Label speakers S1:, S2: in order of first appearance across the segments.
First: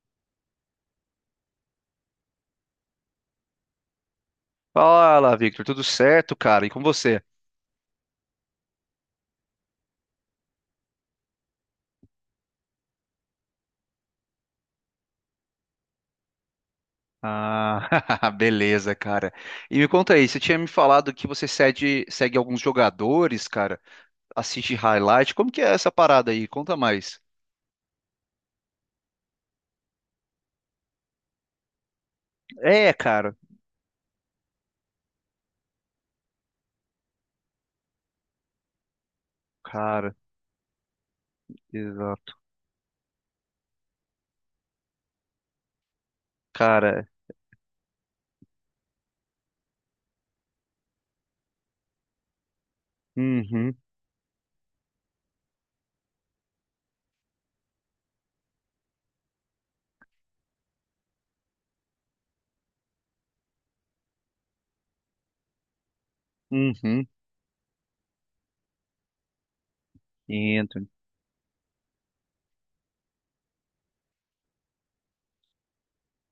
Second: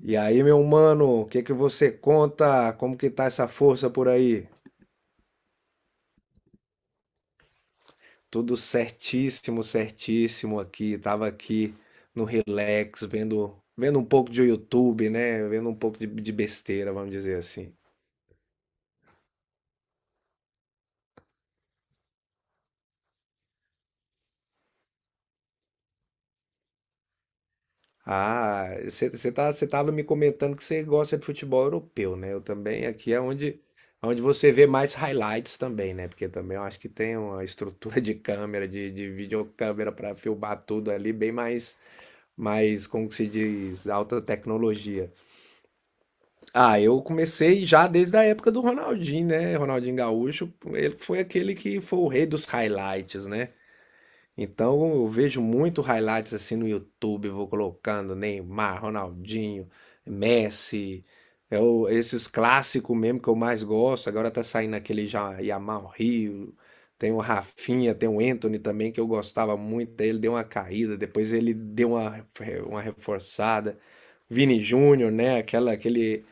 S1: E aí, meu mano, o que que você conta? Como que tá essa força por aí?
S2: Fala, Victor, tudo certo, cara? E com você?
S1: Tudo certíssimo, certíssimo aqui. Tava aqui no relax, vendo um pouco de YouTube, né? Vendo um pouco de besteira, vamos dizer assim.
S2: Ah, beleza, cara. E me conta aí, você tinha me falado que você segue, alguns jogadores, cara, assiste highlight. Como que é essa parada aí? Conta mais.
S1: Ah, você tava me comentando que você gosta de futebol europeu, né? Eu também,
S2: É,
S1: aqui é
S2: cara.
S1: onde você vê mais highlights também, né? Porque também eu acho que tem uma estrutura de câmera, de videocâmera
S2: Cara,
S1: para filmar tudo ali bem mais
S2: exato.
S1: mais, como que se diz, alta tecnologia. Ah, eu
S2: Cara,
S1: comecei já desde a época do Ronaldinho, né? Ronaldinho Gaúcho, ele foi aquele que foi o rei dos highlights, né?
S2: uhum,
S1: Então eu vejo muito highlights assim no YouTube, vou colocando Neymar, Ronaldinho, Messi, esses clássicos mesmo que eu mais gosto. Agora tá saindo aquele já Yamal Rio,
S2: uhum,
S1: tem o Rafinha, tem o Anthony também que eu gostava muito. Ele deu uma
S2: Anthony.
S1: caída, depois ele deu uma reforçada. Vini Júnior, né?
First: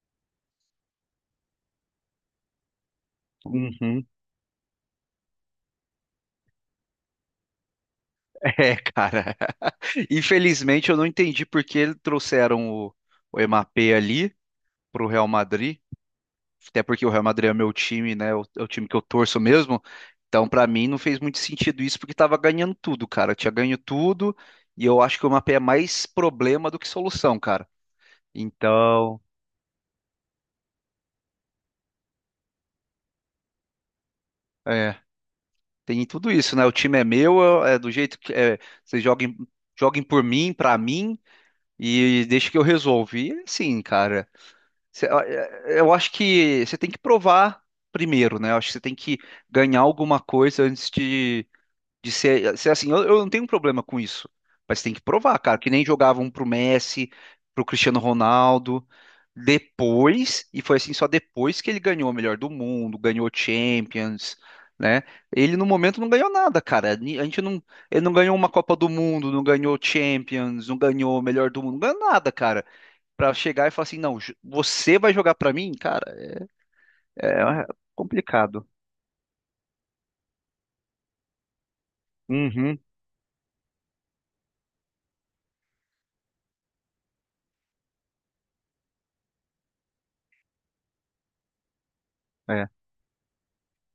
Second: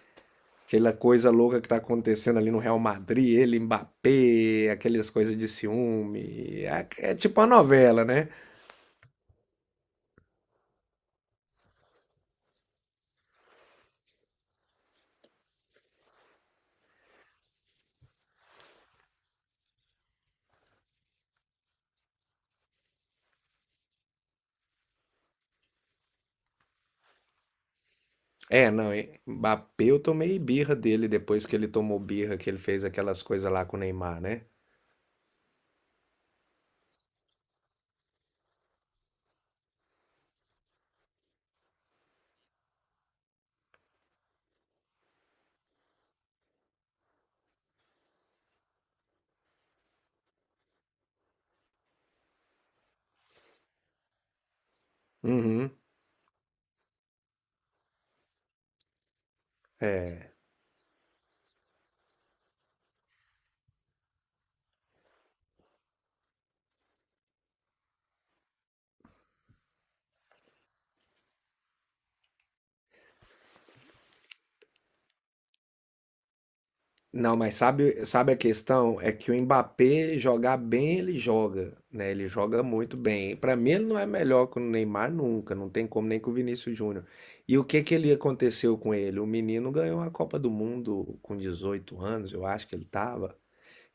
S1: Aquela coisa louca que tá acontecendo ali no Real Madrid, ele,
S2: Uhum.
S1: Mbappé, aquelas coisas de ciúme. É tipo uma novela, né?
S2: É, cara. Infelizmente eu não entendi por que eles trouxeram o Mbappé ali pro Real Madrid. Até porque o Real Madrid é meu time, né? É o time que eu torço mesmo. Então, pra mim, não fez muito sentido isso, porque tava ganhando tudo, cara. Tinha ganho tudo, e eu acho que o mapa é mais problema do que solução, cara.
S1: É, não,
S2: Então,
S1: Mbappé eu tomei birra dele depois que ele tomou birra, que ele fez aquelas coisas lá com o Neymar, né?
S2: é, tem tudo isso, né? O time é meu, é do jeito que é, vocês joguem, joguem por mim, pra mim, e deixa que eu resolvo. E assim, cara, eu acho que você tem que provar primeiro, né? Eu acho que você tem que ganhar alguma coisa antes de. De ser, ser assim, eu não tenho um problema com isso. Mas tem que provar, cara, que
S1: Uhum.
S2: nem jogavam pro Messi, pro Cristiano Ronaldo. Depois, e foi assim só depois que ele ganhou o melhor do mundo, ganhou Champions, né? Ele no momento não ganhou nada, cara. A gente não, ele não ganhou uma Copa do Mundo, não ganhou Champions, não ganhou o melhor do mundo, não ganhou nada, cara. Pra chegar e falar assim, não, você vai jogar pra mim, cara,
S1: Não, mas
S2: é
S1: sabe a
S2: complicado.
S1: questão? É que o Mbappé jogar bem, ele joga, né? Ele joga
S2: Uhum,
S1: muito bem. Pra mim, ele não é melhor que o Neymar nunca, não tem como nem com o Vinícius Júnior. E o que que ele aconteceu com ele? O menino ganhou a Copa do Mundo com 18 anos, eu acho
S2: é.
S1: que ele tava.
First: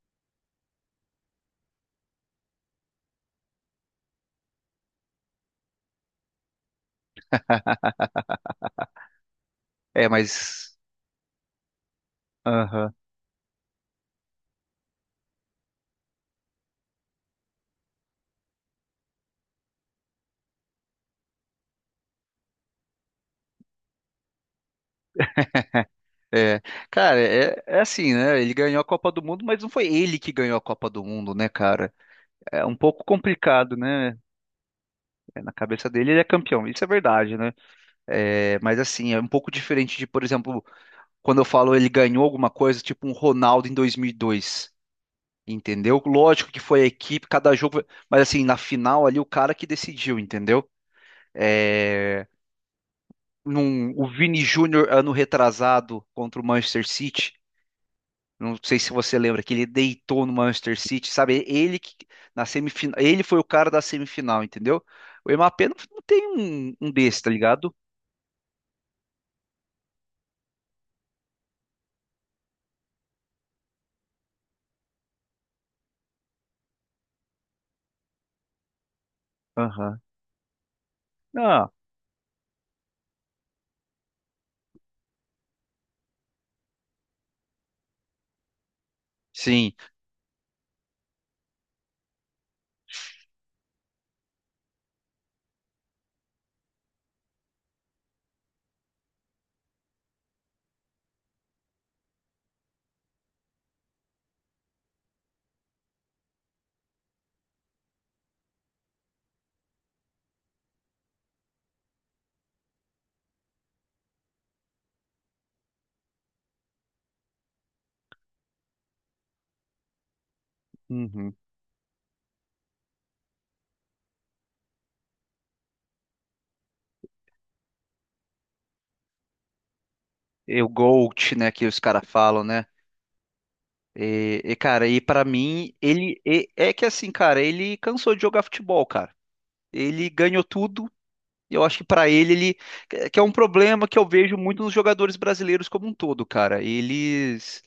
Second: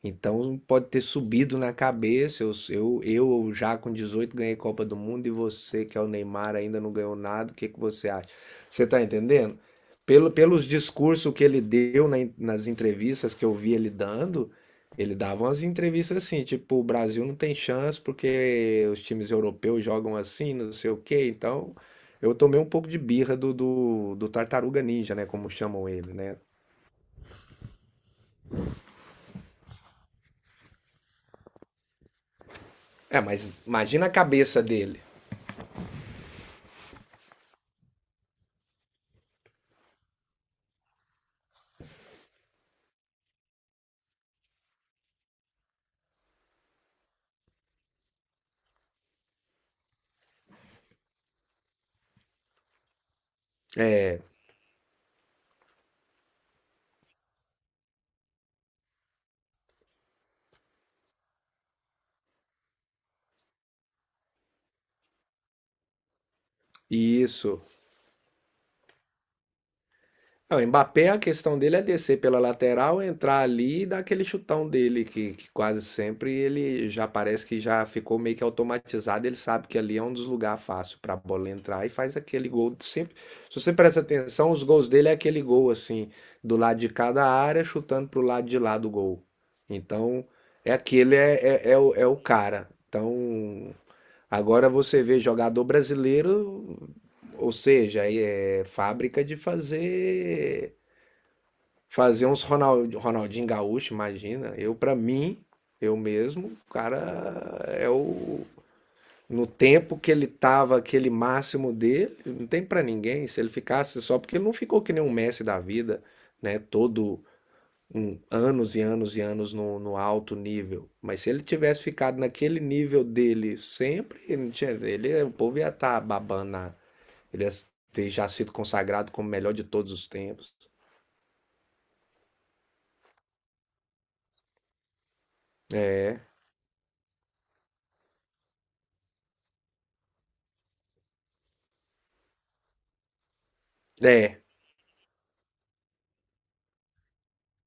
S1: Então pode ter subido na cabeça. Eu já com 18 ganhei Copa do Mundo e você, que é o Neymar, ainda não ganhou nada. O que que você acha? Você tá entendendo?
S2: É,
S1: Pelos
S2: mas.
S1: discursos que ele deu nas
S2: Aham.
S1: entrevistas que eu vi ele dando, ele dava umas entrevistas assim, tipo, o Brasil não tem chance porque os times europeus jogam assim, não sei o quê. Então eu tomei um pouco de birra do Tartaruga Ninja, né? Como chamam ele, né?
S2: É, cara, é, é assim, né? Ele ganhou a Copa do Mundo, mas não foi ele que ganhou a Copa do Mundo, né, cara? É um pouco
S1: É, mas
S2: complicado,
S1: imagina a
S2: né?
S1: cabeça dele.
S2: É, na cabeça dele, ele é campeão, isso é verdade, né? É, mas assim, é um pouco diferente de, por exemplo, quando eu falo ele ganhou alguma coisa, tipo um Ronaldo em 2002, entendeu? Lógico que foi a equipe, cada jogo, mas assim, na final ali, o cara que decidiu, entendeu? É, o
S1: É,
S2: Vini Júnior ano retrasado contra o Manchester City. Não sei se você lembra que ele deitou no Manchester City, sabe? Ele que na semifinal, ele foi o cara da semifinal, entendeu? O Mbappé não, não tem um desse, tá
S1: isso.
S2: ligado?
S1: Ah, o Mbappé, a questão dele é descer pela lateral, entrar ali e dar aquele chutão dele, que quase sempre ele já parece que já ficou meio que automatizado. Ele sabe que ali
S2: Aham.
S1: é um dos lugares fáceil para a bola
S2: Ah,
S1: entrar e faz aquele gol. Sempre, se você presta atenção, os gols dele é aquele gol assim, do lado de cada área, chutando pro lado de lá do gol.
S2: sim.
S1: Então, é aquele, é, é, é o, é o cara. Então, agora você vê jogador brasileiro, ou seja, é fábrica de fazer uns Ronaldinho Gaúcho, imagina. Eu, para mim, eu mesmo, o cara é o no tempo que ele tava aquele máximo dele, não tem pra ninguém. Se ele ficasse só porque ele não ficou que nem um Messi da vida, né? Todo anos e anos e anos no alto nível. Mas se
S2: Uhum.
S1: ele tivesse ficado naquele nível dele sempre, ele não tinha- ele- o povo ia estar babando. Ele ia ter já sido consagrado como o melhor de todos os tempos.
S2: E o GOAT, né, que os caras falam, né? E, cara, e pra mim,
S1: É,
S2: é que assim, cara, ele cansou de jogar futebol, cara. Ele ganhou tudo. E eu acho que pra ele, ele que é um problema que eu vejo
S1: é,
S2: muito nos jogadores brasileiros como um todo, cara. Eles.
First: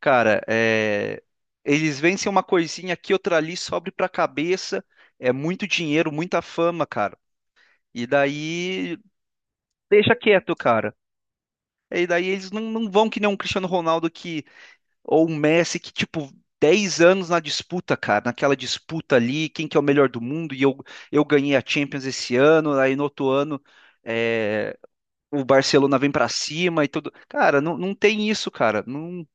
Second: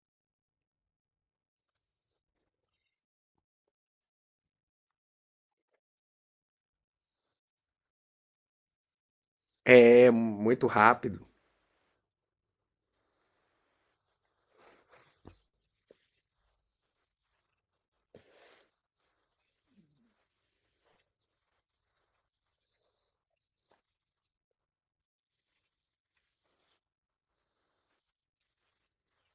S2: Cara, é, eles vencem uma coisinha aqui, outra ali, sobe pra cabeça. É muito dinheiro, muita fama, cara. E daí
S1: é,
S2: deixa quieto,
S1: muito
S2: cara.
S1: rápido.
S2: E daí eles não, não vão que nem um Cristiano Ronaldo que, ou um Messi que, tipo, 10 anos na disputa, cara, naquela disputa ali, quem que é o melhor do mundo, eu ganhei a Champions esse ano, aí no outro ano é, o Barcelona vem pra cima e tudo. Cara, não, não tem isso, cara. Não,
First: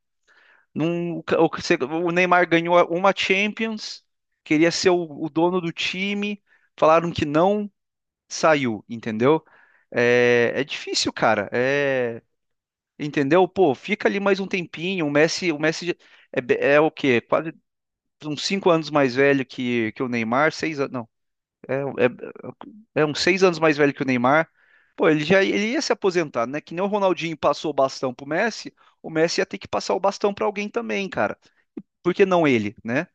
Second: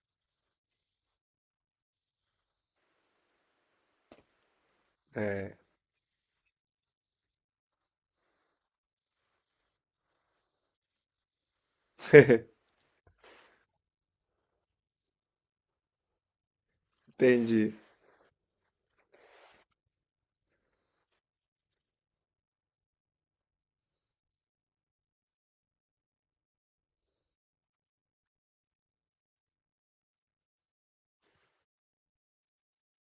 S2: O, o que o Neymar ganhou uma Champions, queria ser o
S1: É,
S2: dono do time, falaram que não, saiu, entendeu? É, é difícil, cara. É, entendeu? Pô, fica ali mais um tempinho. O Messi é, é o quê? Quase
S1: entendi.
S2: uns 5 anos mais velho que o Neymar, 6 anos, não, é, é uns 6 anos mais velho que o Neymar. Pô, ele ia se aposentar, né? Que nem o Ronaldinho passou o bastão pro Messi, o Messi ia ter que passar o bastão pra alguém também, cara. Por que não ele, né?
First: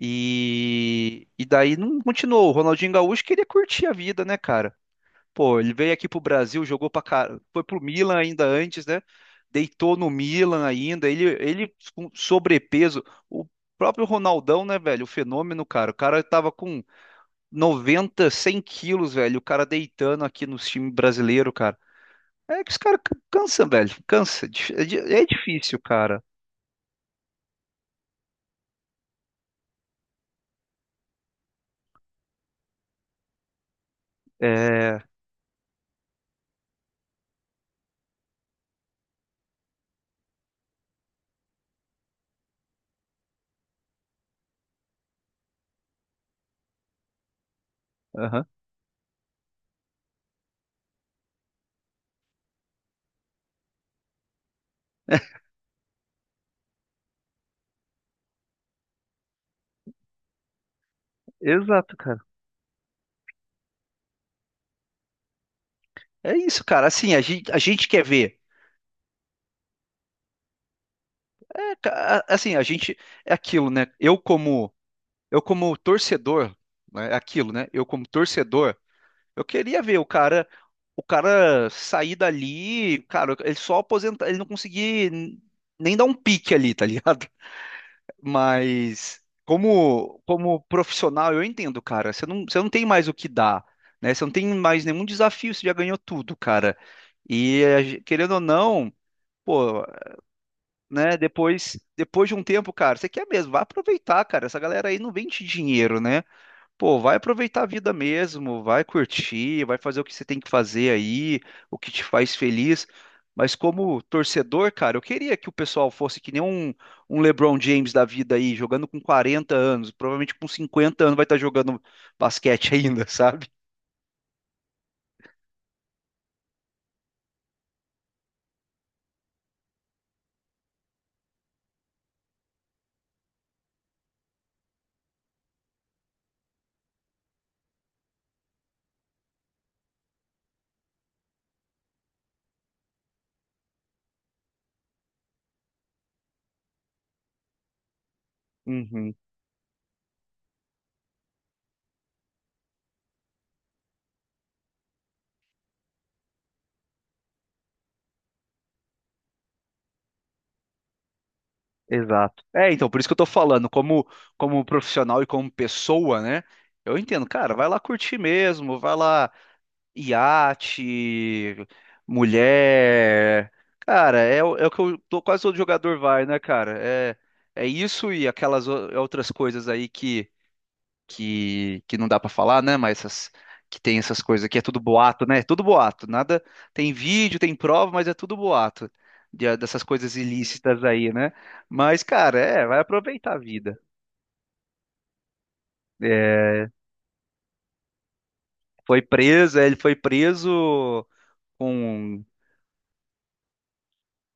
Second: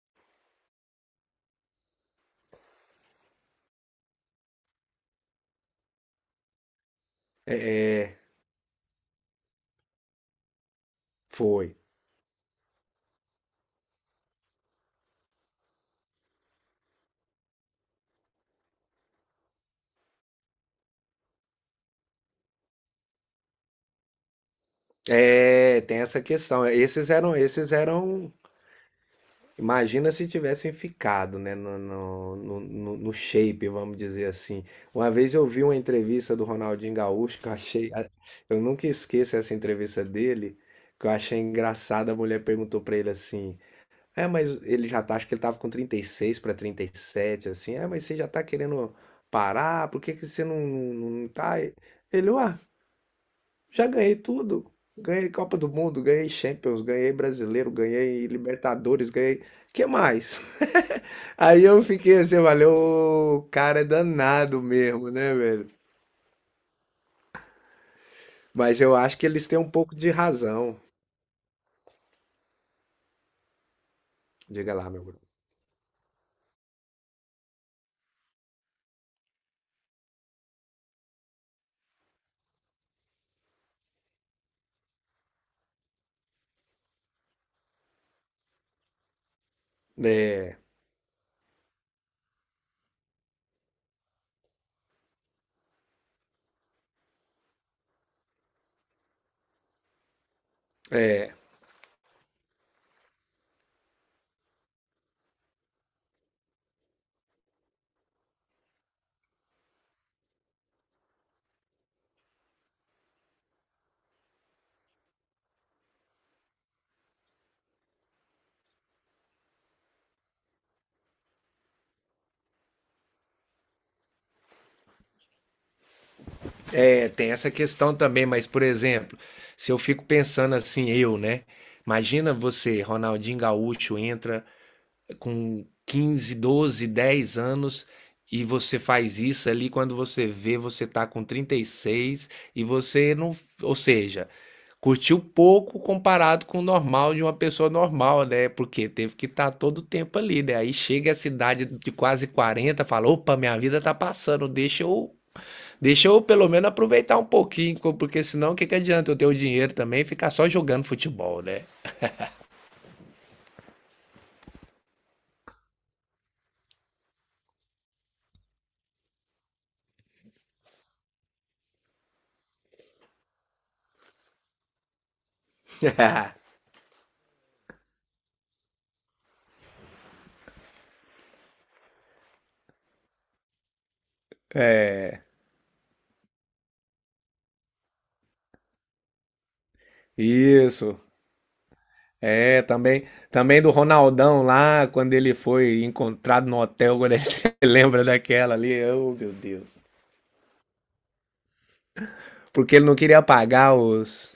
S2: E daí não continuou. O Ronaldinho Gaúcho queria curtir a vida, né, cara? Pô, ele veio aqui pro Brasil, jogou pra cara,
S1: É,
S2: foi pro Milan
S1: é,
S2: ainda antes, né? Deitou no Milan ainda. Ele
S1: foi.
S2: com sobrepeso. O próprio Ronaldão, né, velho? O fenômeno, cara. O cara tava com 90, 100 quilos, velho. O cara deitando aqui no time brasileiro, cara. É que os caras cansam, velho. Cansa. É difícil,
S1: É, tem essa
S2: cara.
S1: questão. Esses eram. Imagina se tivessem ficado, né, no shape, vamos dizer assim.
S2: É.
S1: Uma vez eu vi uma entrevista do Ronaldinho Gaúcho que eu achei. Eu nunca esqueço essa entrevista dele, que eu achei engraçada. A mulher perguntou pra ele assim: é, mas ele já tá, acho que ele tava com 36 para sete, assim. É, mas você já tá
S2: Aham.
S1: querendo parar? Por que que você não tá? Ele, ué, já ganhei tudo. Ganhei Copa do Mundo, ganhei Champions, ganhei Brasileiro, ganhei Libertadores, ganhei. Que mais? Aí eu
S2: Exato,
S1: fiquei
S2: cara.
S1: assim, valeu, o cara é danado mesmo, né, velho?
S2: É isso, cara. Assim, a gente quer ver.
S1: Mas eu acho que eles têm um pouco de razão.
S2: É, assim, a gente é aquilo, né?
S1: Diga lá, meu Bruno.
S2: Eu como torcedor, né? É aquilo, né? Eu como torcedor, eu queria ver o cara sair dali, cara, ele só aposentar, ele não conseguir nem dar um pique ali, tá ligado? Mas
S1: É,
S2: como profissional, eu entendo, cara. Você não tem mais o que dar, né? Você não tem mais nenhum desafio, você já ganhou tudo, cara. E a querendo ou não, pô, né?
S1: é,
S2: Depois de um tempo, cara, você quer mesmo, vai aproveitar, cara. Essa galera aí não vende dinheiro, né? Pô, vai aproveitar a vida mesmo, vai curtir, vai fazer o que você tem que fazer aí, o que te faz feliz. Mas como torcedor, cara, eu queria que o pessoal fosse que nem um LeBron James da vida aí, jogando com 40 anos, provavelmente com 50 anos vai estar jogando basquete ainda, sabe?
S1: é, tem essa questão também, mas por exemplo, se eu fico pensando assim, eu, né? Imagina você, Ronaldinho Gaúcho, entra com 15, 12, 10 anos e você faz isso ali quando você vê, você tá com 36 e você não, ou seja, curtiu pouco comparado com o normal de uma pessoa normal, né? Porque
S2: Uhum.
S1: teve que estar todo o tempo ali, né? Aí chega a cidade de quase 40 fala: opa, minha vida tá passando, deixa eu pelo menos aproveitar um pouquinho, porque senão o que que adianta eu ter o dinheiro também e ficar só jogando futebol, né?
S2: Exato. É, então, por isso que eu tô falando, como profissional e como pessoa, né? Eu entendo, cara, vai lá curtir mesmo, vai lá, iate, mulher. Cara, é, é o que quase todo jogador vai, né, cara? É, é isso e aquelas outras coisas aí que não dá pra falar, né? Mas essas, que tem essas coisas que é tudo boato, né? É tudo boato, nada. Tem vídeo, tem prova, mas é tudo boato ah, dessas coisas ilícitas
S1: Isso.
S2: aí, né? Mas, cara,
S1: É,
S2: é, vai
S1: também,
S2: aproveitar a
S1: também do
S2: vida.
S1: Ronaldão lá, quando ele foi encontrado no
S2: É,
S1: hotel, quando ele lembra daquela ali,
S2: foi
S1: oh meu
S2: preso, é, ele
S1: Deus.
S2: foi preso com
S1: Porque ele não queria pagar os,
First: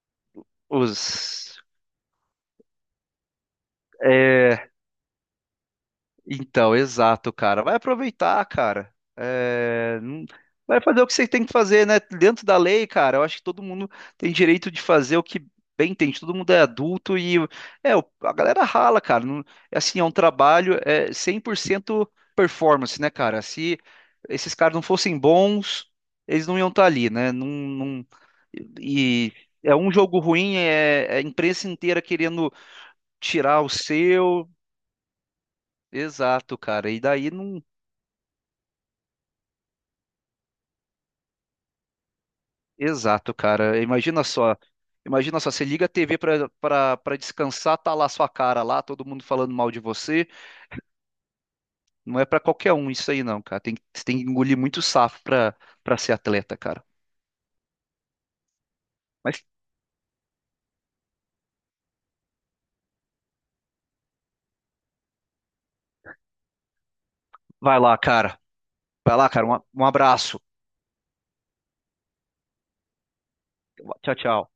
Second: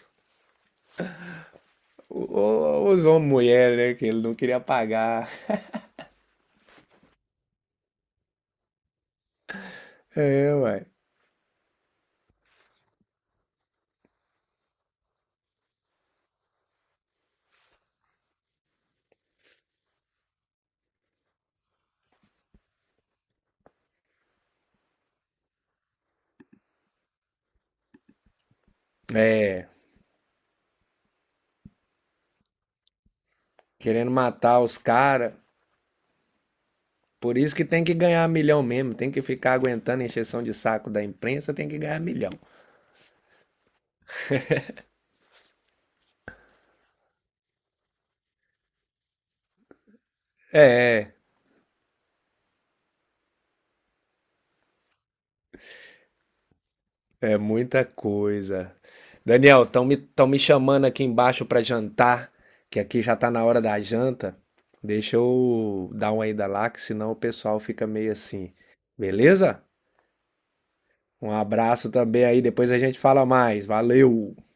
S2: os.
S1: o- o- Usou uma mulher, né? Que ele não queria
S2: É,
S1: pagar.
S2: então, exato, cara. Vai aproveitar, cara. É, não.
S1: É,
S2: Vai
S1: ué.
S2: fazer o que você tem que fazer, né? Dentro da lei, cara, eu acho que todo mundo tem direito de fazer o que bem entende. Todo mundo é adulto e é, a galera rala, cara. Não. É assim, é um trabalho, é 100% performance, né, cara? Se esses caras não fossem bons, eles não iam estar ali, né? Não, não. E
S1: É,
S2: é um jogo ruim, é a imprensa inteira querendo tirar o
S1: querendo
S2: seu.
S1: matar os caras.
S2: Exato, cara. E daí
S1: Por isso
S2: não.
S1: que tem que ganhar milhão mesmo. Tem que ficar aguentando a encheção de saco da imprensa, tem que ganhar milhão.
S2: Exato, cara. Imagina só. Imagina só, você liga a TV pra pra descansar, tá lá sua cara lá, todo mundo falando mal de você.
S1: É,
S2: Não é pra qualquer um isso aí, não, cara. Tem, você tem que engolir muito safo pra para ser atleta, cara.
S1: é muita coisa.
S2: Mas
S1: Daniel, tão me chamando aqui embaixo para jantar, que aqui já tá na hora da janta. Deixa eu dar uma ida lá, que senão o pessoal
S2: vai
S1: fica
S2: lá,
S1: meio
S2: cara.
S1: assim.
S2: Vai lá, cara.
S1: Beleza?
S2: Um abraço.
S1: Um abraço também aí, depois a gente fala mais.
S2: Tchau,
S1: Valeu!
S2: tchau.